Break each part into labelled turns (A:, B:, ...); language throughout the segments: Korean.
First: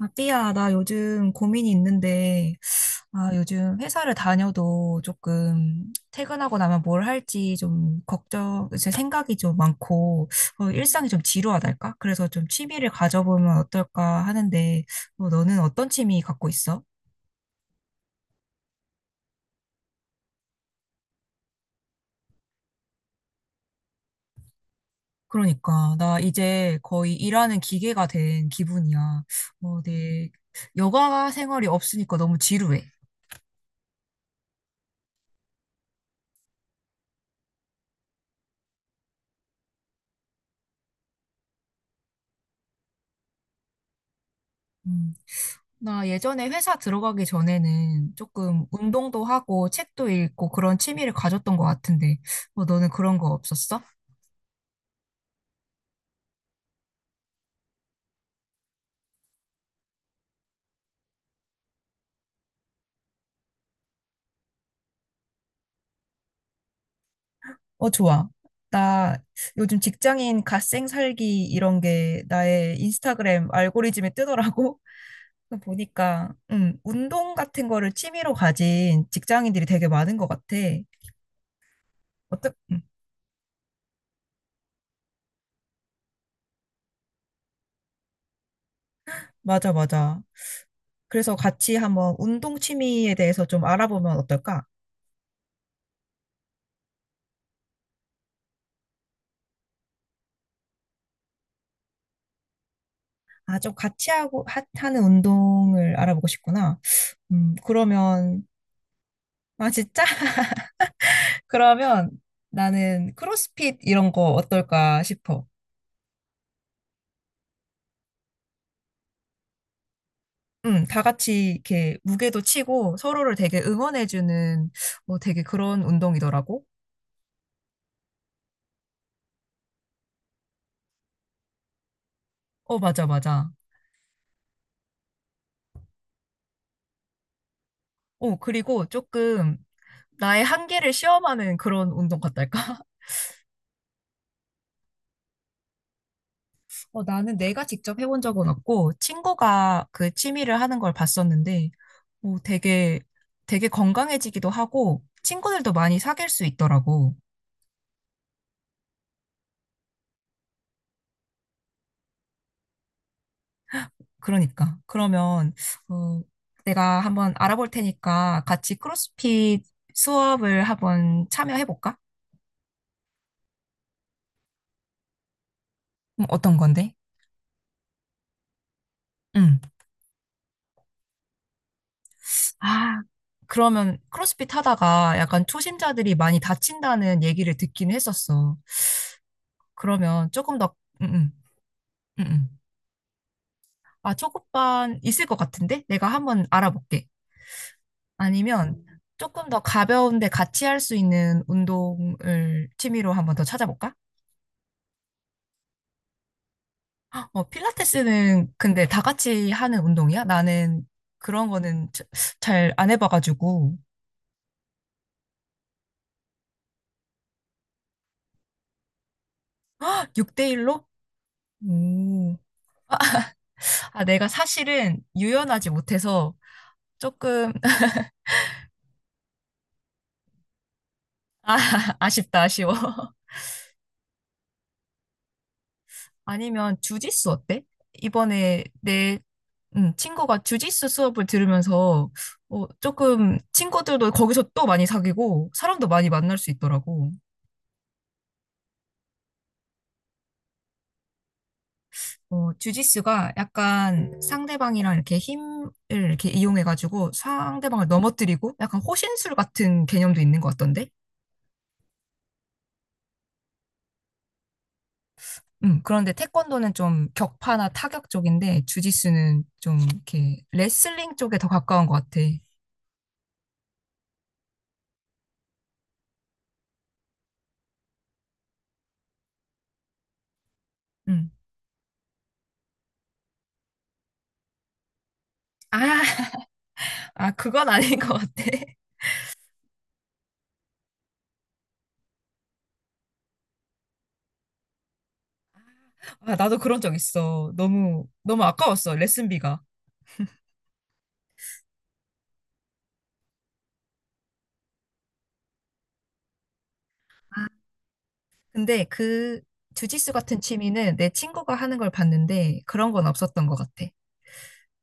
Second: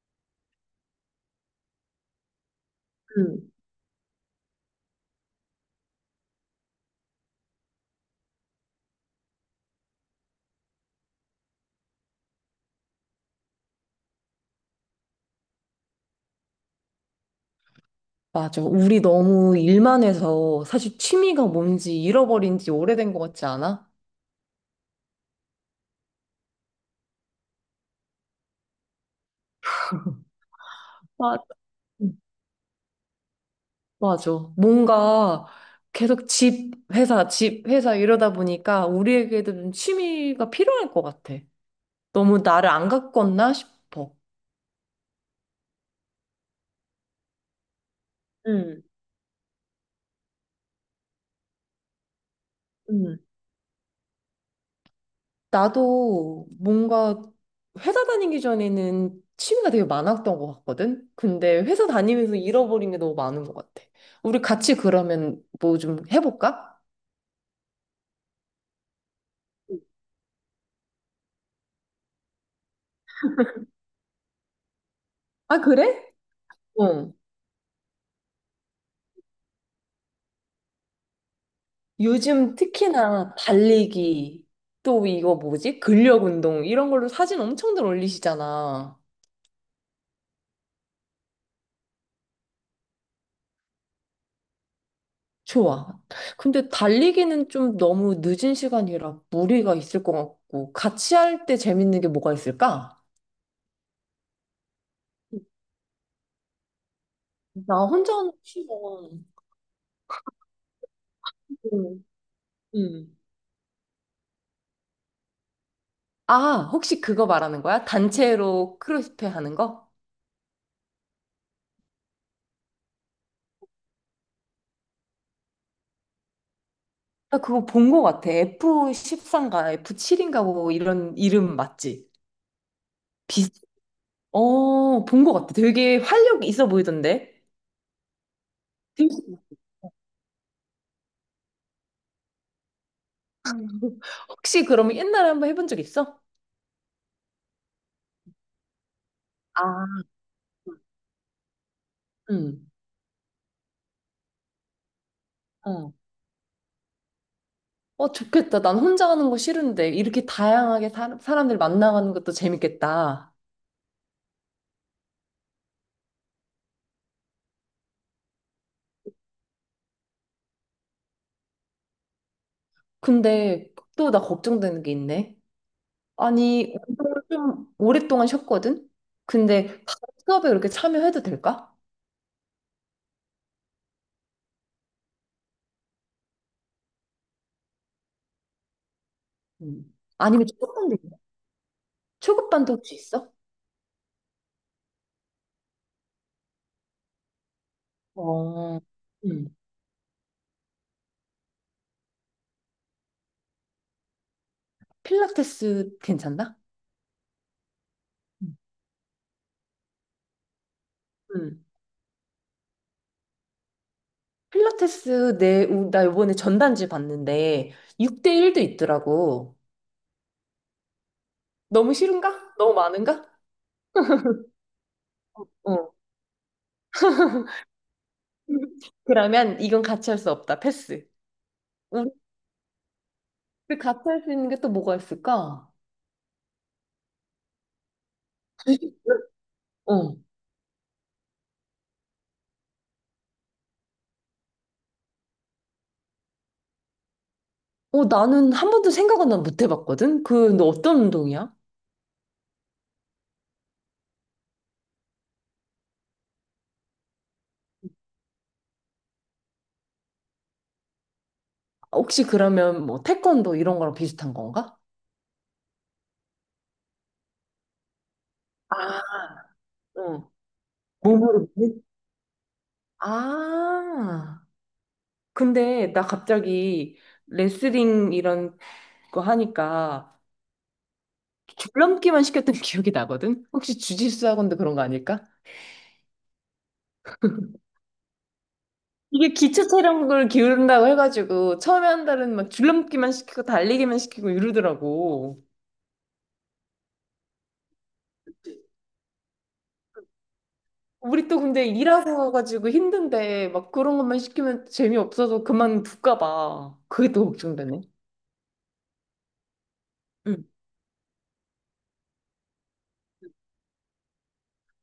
A: 아, 삐야, 나 요즘 고민이 있는데, 아,
B: 음,
A: 요즘 회사를 다녀도 조금 퇴근하고 나면 뭘 할지 좀 걱정, 제 생각이 좀 많고, 어, 일상이 좀 지루하달까? 그래서 좀 취미를 가져보면 어떨까 하는데, 어, 너는 어떤 취미 갖고 있어?
B: 맞아. 우리 너무 일만 해서 사실 취미가 뭔지 잃어버린 지 오래된 것 같지 않아?
A: 그러니까, 나 이제 거의 일하는 기계가 된 기분이야. 어, 내 여가
B: 맞아.
A: 생활이 없으니까
B: 음.
A: 너무 지루해.
B: 맞아. 뭔가 계속 집, 회사, 집, 회사 이러다 보니까 우리에게도 좀 취미가 필요할 것 같아. 너무 나를 안 가꿨나 싶어.
A: 음. 나 예전에 회사 들어가기 전에는 조금
B: 응,
A: 운동도 하고 책도 읽고 그런 취미를 가졌던 것 같은데, 뭐 너는 그런
B: 음.
A: 거 없었어?
B: 나도 뭔가 회사 다니기 전에는 취미가 되게 많았던 것 같거든? 근데 회사 다니면서 잃어버린 게 너무 많은 것 같아. 우리 같이 그러면 뭐 좀 해볼까?
A: 어, 좋아. 나 요즘 직장인 갓생 살기 이런 게 나의 인스타그램 알고리즘에 뜨더라고. 그거
B: 아, 그래?
A: 보니까,
B: 어.
A: 운동 같은 거를 취미로 가진 직장인들이 되게 많은 것 같아. 어떠,
B: 요즘
A: 음,
B: 특히나 달리기, 또 이거 뭐지? 근력 운동, 이런 걸로 사진 엄청들 올리시잖아.
A: 맞아, 맞아. 그래서 같이 한번 운동 취미에 대해서 좀 알아보면 어떨까?
B: 좋아. 근데 달리기는 좀 너무 늦은 시간이라 무리가 있을 것 같고, 같이 할 때 재밌는 게 뭐가 있을까?
A: 아, 좀 같이 하고, 하는 운동을 알아보고 싶구나.
B: 나 혼자 하는 거
A: 그러면,
B: 싫어.
A: 아, 진짜?
B: 응.
A: 그러면 나는
B: 응.
A: 크로스핏 이런 거 어떨까 싶어.
B: 아, 혹시 그거 말하는 거야? 단체로 크로스페 하는 거?
A: 다 같이 이렇게 무게도 치고 서로를 되게 응원해주는 뭐 되게 그런 운동이더라고.
B: 나 그거 본 거 같아. f 1삼인가 F7인가 뭐 이런 이름 맞지?
A: 어, 맞아, 맞아.
B: 어, 본 것 같아. 되게 활력 있어 보이던데?
A: 어, 그리고
B: 되게-
A: 조금 나의 한계를 시험하는 그런 운동 같달까?
B: 혹시 그러면 옛날에 한번 해본 적 있어?
A: 어, 나는 내가 직접 해본 적은 없고,
B: 아,
A: 친구가 그 취미를 하는 걸 봤었는데, 어,
B: 응.
A: 되게, 되게 건강해지기도 하고, 친구들도
B: 어.
A: 많이 사귈 수 있더라고.
B: 어, 좋겠다. 난 혼자 하는 거 싫은데, 이렇게 다양하게 사람들 만나가는 것도 재밌겠다.
A: 그러니까. 그러면, 어, 내가 한번 알아볼 테니까 같이 크로스핏 수업을 한번 참여해볼까?
B: 근데 또 나 걱정되는 게 있네.
A: 어떤
B: 아니,
A: 건데?
B: 운동을 좀 오랫동안 쉬었거든?
A: 응.
B: 근데 바로 수업에 그렇게 참여해도 될까?
A: 아, 그러면 크로스핏 하다가 약간 초심자들이 많이 다친다는 얘기를 듣긴 했었어.
B: 음.
A: 그러면
B: 아니면
A: 조금 더,
B: 초급반도
A: 응
B: 있나?
A: 응 응응.
B: 초급반도 혹시 있어?
A: 아, 초급반 있을 것 같은데? 내가 한번 알아볼게. 아니면
B: 어,
A: 조금
B: 음.
A: 더 가벼운데 같이 할 수 있는 운동을 취미로 한번 더 찾아볼까?
B: 필라테스 괜찮나?
A: 어, 필라테스는
B: 응.
A: 근데 다 같이 하는 운동이야? 나는 그런
B: 음.
A: 거는 잘 안 해봐가지고.
B: 필라테스 나 이번에 전단지 봤는데 6대1도 있더라고.
A: 6대1로?
B: 너무
A: 오.
B: 싫은가? 너무 많은가?
A: 아, 내가 사실은 유연하지
B: 어.
A: 못해서 조금,
B: 그러면 이건 같이 할 수 없다. 패스.
A: 아,
B: 우리
A: 아쉽다, 아쉬워.
B: 그 같이 할 수 있는 게 또 뭐가 있을까?
A: 아니면 주짓수 어때? 이번에 내
B: 어.
A: 친구가 주짓수 수업을 들으면서 어, 조금 친구들도 거기서 또 많이 사귀고 사람도 많이 만날 수 있더라고.
B: 어, 나는 한 번도 생각은 난 못 해봤거든? 그, 너 어떤 운동이야?
A: 어, 주짓수가 약간 상대방이랑 이렇게 힘을 이렇게 이용해가지고 상대방을 넘어뜨리고 약간 호신술 같은 개념도 있는 것 같던데?
B: 혹시 그러면 뭐 태권도 이런 거랑 비슷한 건가?
A: 그런데 태권도는 좀 격파나 타격 쪽인데
B: 아,
A: 주짓수는 좀
B: 어.
A: 이렇게 레슬링 쪽에 더
B: 몸으로.
A: 가까운 것 같아.
B: 아. 근데 나 갑자기 레슬링 이런 거 하니까
A: 음.
B: 줄넘기만 시켰던 기억이 나거든? 혹시 주짓수 학원도 그런 거 아닐까?
A: 아, 아, 그건 아닌 것 같아.
B: 이게 기초 체력을 기울인다고 해가지고 처음에 한 달은 막 줄넘기만 시키고 달리기만 시키고 이러더라고.
A: 아, 나도 그런 적 있어. 너무, 너무 아까웠어, 레슨비가.
B: 우리 또 근데 일하고 와가지고 힘든데 막 그런 것만 시키면 재미없어서 그만둘까 봐. 그게 또
A: 아,
B: 걱정되네.
A: 근데 그 주짓수 같은
B: 응.
A: 취미는 내 친구가 하는 걸 봤는데 그런 건 없었던 것 같아.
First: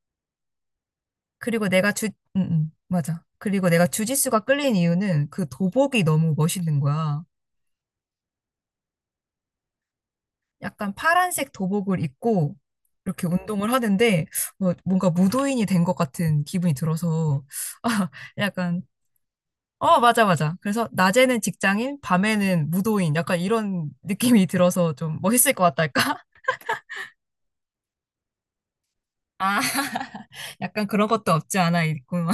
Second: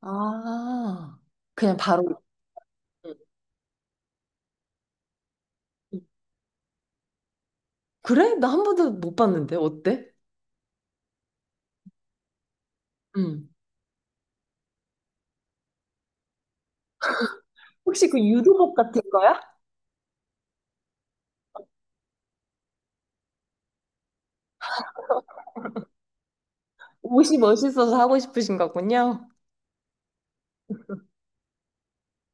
B: 아,
A: 그리고
B: 그냥
A: 내가
B: 바로.
A: 응, 응,
B: 응.
A: 맞아. 그리고 내가 주짓수가 끌린 이유는 그
B: 응.
A: 도복이 너무 멋있는 거야.
B: 그래? 나 한 번도 못 봤는데 어때?
A: 약간 파란색 도복을 입고 이렇게
B: 응.
A: 운동을 하는데 뭐 뭔가 무도인이 된 것 같은 기분이 들어서 아,
B: 혹시 그 유도복
A: 약간
B: 같은 거야?
A: 어, 맞아, 맞아. 그래서 낮에는 직장인, 밤에는 무도인, 약간 이런 느낌이 들어서 좀 멋있을 것 같달까?
B: 옷이 멋있어서 하고 싶으신 거군요.
A: 아, 약간 그런 것도 없지 않아 있구만.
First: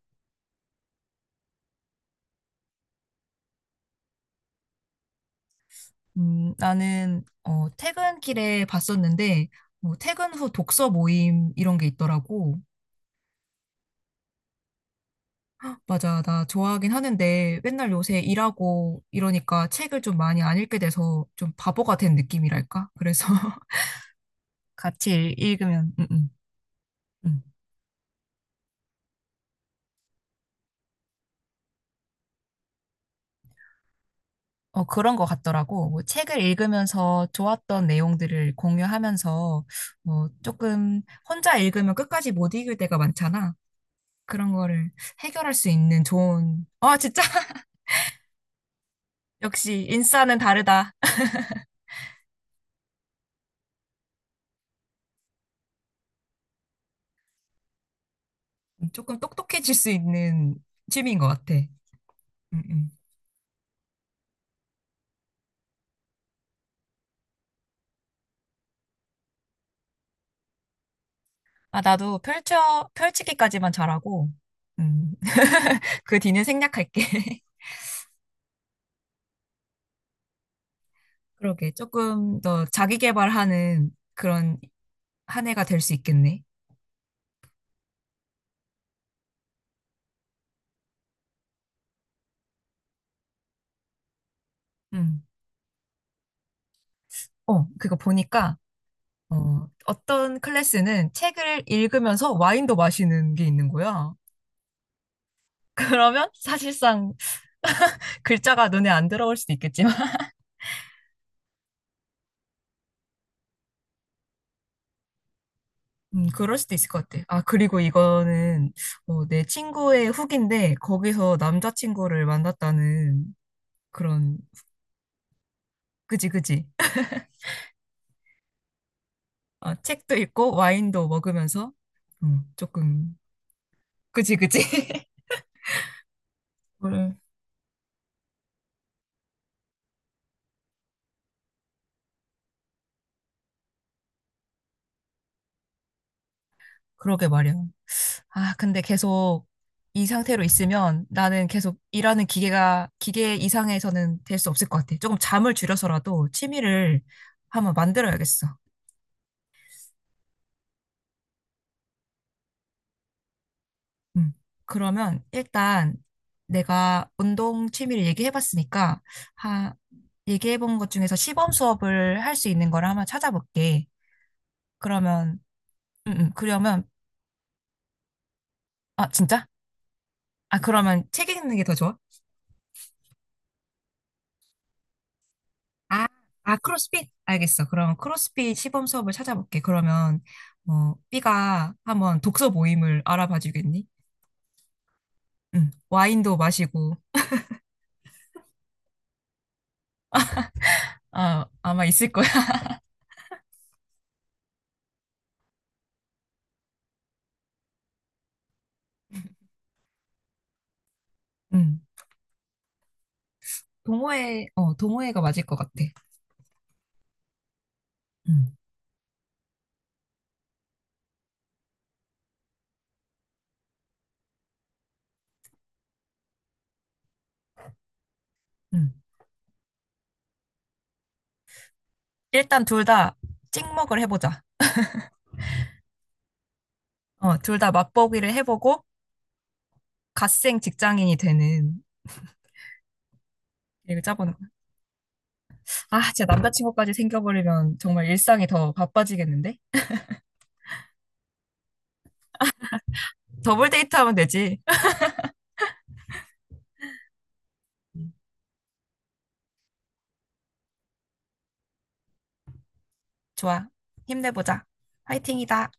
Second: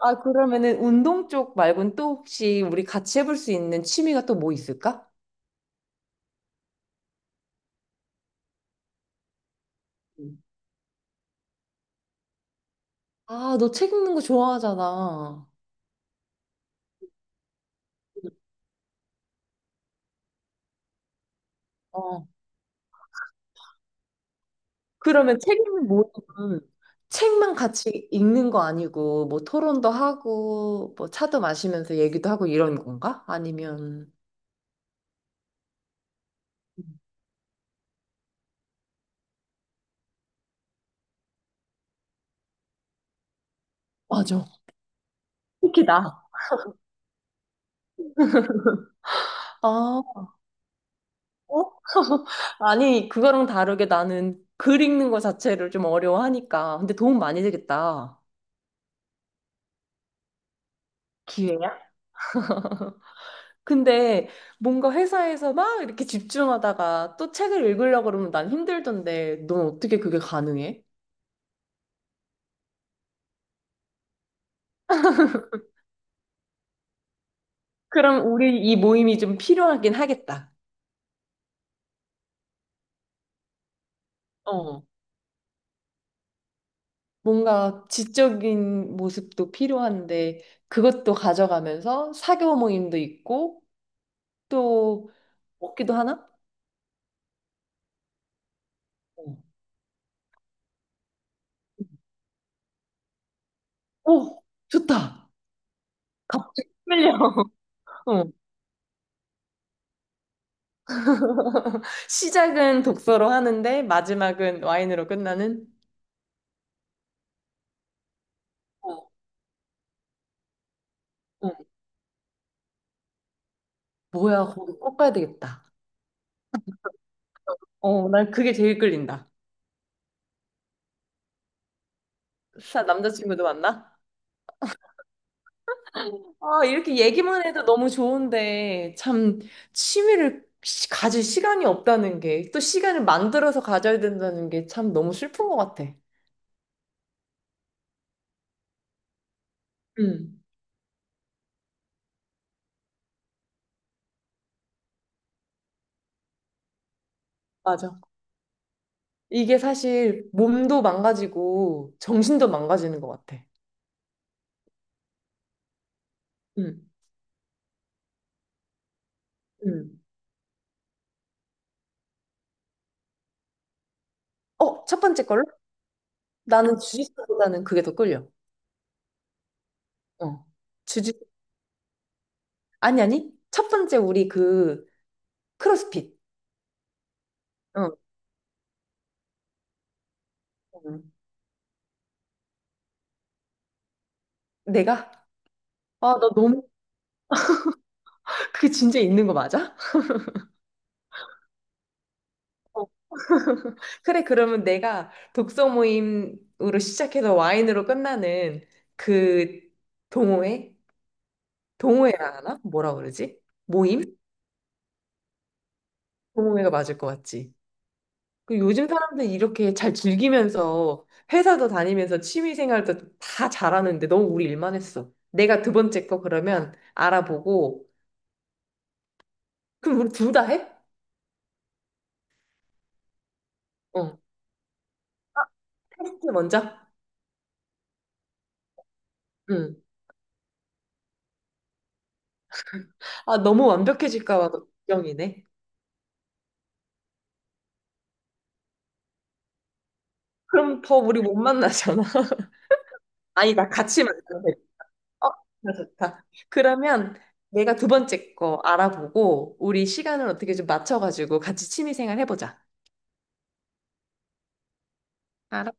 B: 아, 그러면은 운동 쪽 말고는 또 혹시 우리 같이 해볼 수 있는 취미가 또 뭐 있을까?
A: 나는 어, 퇴근길에 봤었는데 뭐 퇴근
B: 음.
A: 후 독서 모임 이런 게 있더라고.
B: 아, 너 책 읽는 거 좋아하잖아.
A: 맞아, 나 좋아하긴 하는데 맨날 요새 일하고 이러니까 책을 좀 많이 안 읽게 돼서 좀 바보가 된
B: 어.
A: 느낌이랄까? 그래서 같이 읽-
B: 그러면 책 읽는
A: 읽으면
B: 모임은
A: 음.
B: 책만 같이 읽는 거 아니고 뭐 토론도 하고 뭐 차도 마시면서 얘기도 하고 이런 건가? 아니면
A: 어, 그런 것 같더라고. 뭐 책을 읽으면서 좋았던 내용들을 공유하면서 뭐 조금 혼자 읽으면 끝까지 못 읽을 때가 많잖아.
B: 맞아.
A: 그런 거를 해결할 수
B: 특히
A: 있는
B: 나.
A: 좋은, 아, 진짜 역시
B: 아, 어?
A: 인싸는 다르다.
B: 아니, 그거랑 다르게 나는 글 읽는 거 자체를 좀 어려워하니까. 근데 도움 많이 되겠다.
A: 조금 똑똑해질 수 있는 취미인 것 같아. 음,
B: 기회야?
A: 음.
B: 근데 뭔가 회사에서 막 이렇게 집중하다가 또 책을 읽으려고 그러면 난 힘들던데 넌 어떻게 그게 가능해?
A: 아, 나도 펼쳐, 펼치기까지만 잘하고, 음, 그 뒤는 생략할게.
B: 그럼 우리 이 모임이 좀 필요하긴 하겠다.
A: 그러게. 조금 더 자기 개발하는 그런
B: 어.
A: 한 해가 될 수 있겠네.
B: 뭔가 지적인 모습도 필요한데 그것도 가져가면서 사교 모임도 있고 또
A: 음.
B: 먹기도 하나?
A: 어, 그거 보니까
B: 어.
A: 어, 어떤 클래스는 책을 읽으면서 와인도 마시는 게 있는 거야.
B: 오, 좋다.
A: 그러면
B: 갑자기
A: 사실상
B: 끌려. 어.
A: 글자가 눈에 안 들어올 수도 있겠지만,
B: 시작은 독서로 하는데 마지막은 와인으로 끝나는?
A: 그럴 수도 있을 것 같아. 아, 그리고 이거는
B: 어,
A: 어, 내 친구의 후기인데, 거기서
B: 어.
A: 남자친구를 만났다는 그런,
B: 뭐야, 거기 꼭 가야 되겠다.
A: 그지, 그지.
B: 어, 난 그게 제일 끌린다.
A: 아, 책도 읽고 와인도 먹으면서,
B: 사
A: 조금,
B: 남자친구도 만나?
A: 그지, 그지.
B: 아, 이렇게
A: 그래,
B: 얘기만 해도 너무 좋은데, 참, 취미를 가질 시간이 없다는 게, 또 시간을 만들어서 가져야 된다는 게 참 너무 슬픈 것 같아.
A: 그러게 말이야. 아, 근데 계속 이
B: 응,
A: 상태로 있으면 나는 계속 일하는 기계 이상에서는 될 수 없을 것 같아. 조금 잠을 줄여서라도 취미를 한번
B: 맞아.
A: 만들어야겠어.
B: 이게 사실 몸도 망가지고, 정신도 망가지는 것 같아.
A: 음. 그러면 일단
B: 응,
A: 내가 운동 취미를 얘기해봤으니까, 하,
B: 응.
A: 얘기해본 것 중에서 시범 수업을 할 수 있는 걸 한번 찾아볼게.
B: 어, 첫 번째
A: 그러면,
B: 걸로?
A: 음, 음,
B: 나는
A: 그러면,
B: 주짓수보다는 그게 더 끌려.
A: 아, 진짜?
B: 어.
A: 아, 그러면
B: 주짓,
A: 책 읽는 게 더 좋아?
B: 아니, 아니. 첫 번째 우리 그,
A: 아,
B: 크로스핏.
A: 크로스핏? 알겠어. 그럼
B: 어.
A: 크로스핏 시범 수업을 찾아볼게. 그러면, 어,
B: 응.
A: B가 한번 독서 모임을 알아봐 주겠니?
B: 내가?
A: 응.
B: 아, 나
A: 와인도
B: 너무
A: 마시고,
B: 그 진짜 있는 거 맞아?
A: 아, 아마 있을 거야.
B: 어. 그래, 그러면 내가 독서 모임으로 시작해서 와인으로 끝나는 그 동호회?
A: 응.
B: 동호회라 하나? 뭐라 그러지? 모임?
A: 동호회가 맞을 것 같아.
B: 동호회가 맞을 것 같지?
A: 응,
B: 그 요즘 사람들 이렇게 잘 즐기면서 회사도 다니면서 취미 생활도 다 잘하는데 너무 우리 일만 했어. 내가 두 번째 거 그러면 알아보고
A: 응.
B: 그럼 우리 둘 다 해?
A: 일단 둘 다 찍먹을
B: 어.
A: 해보자.
B: 테스트 먼저?
A: 어, 둘 다 맛보기를 해보고,
B: 응.
A: 갓생 직장인이 되는,
B: 아, 너무
A: 계획을 짜보는 거.
B: 완벽해질까 봐 걱정이네.
A: 아, 진짜 남자친구까지 생겨버리면 정말 일상이 더 바빠지겠는데?
B: 그럼 더 우리 못 만나잖아. 아니다,
A: 더블 데이트
B: 같이
A: 하면
B: 만들면 돼.
A: 되지.
B: 어, 좋다, 좋다. 그러면 내가 두 번째 거 알아보고, 우리 시간을 어떻게 좀 맞춰가지고 같이 취미생활 해보자.
A: 좋아. 힘내보자. 화이팅이다.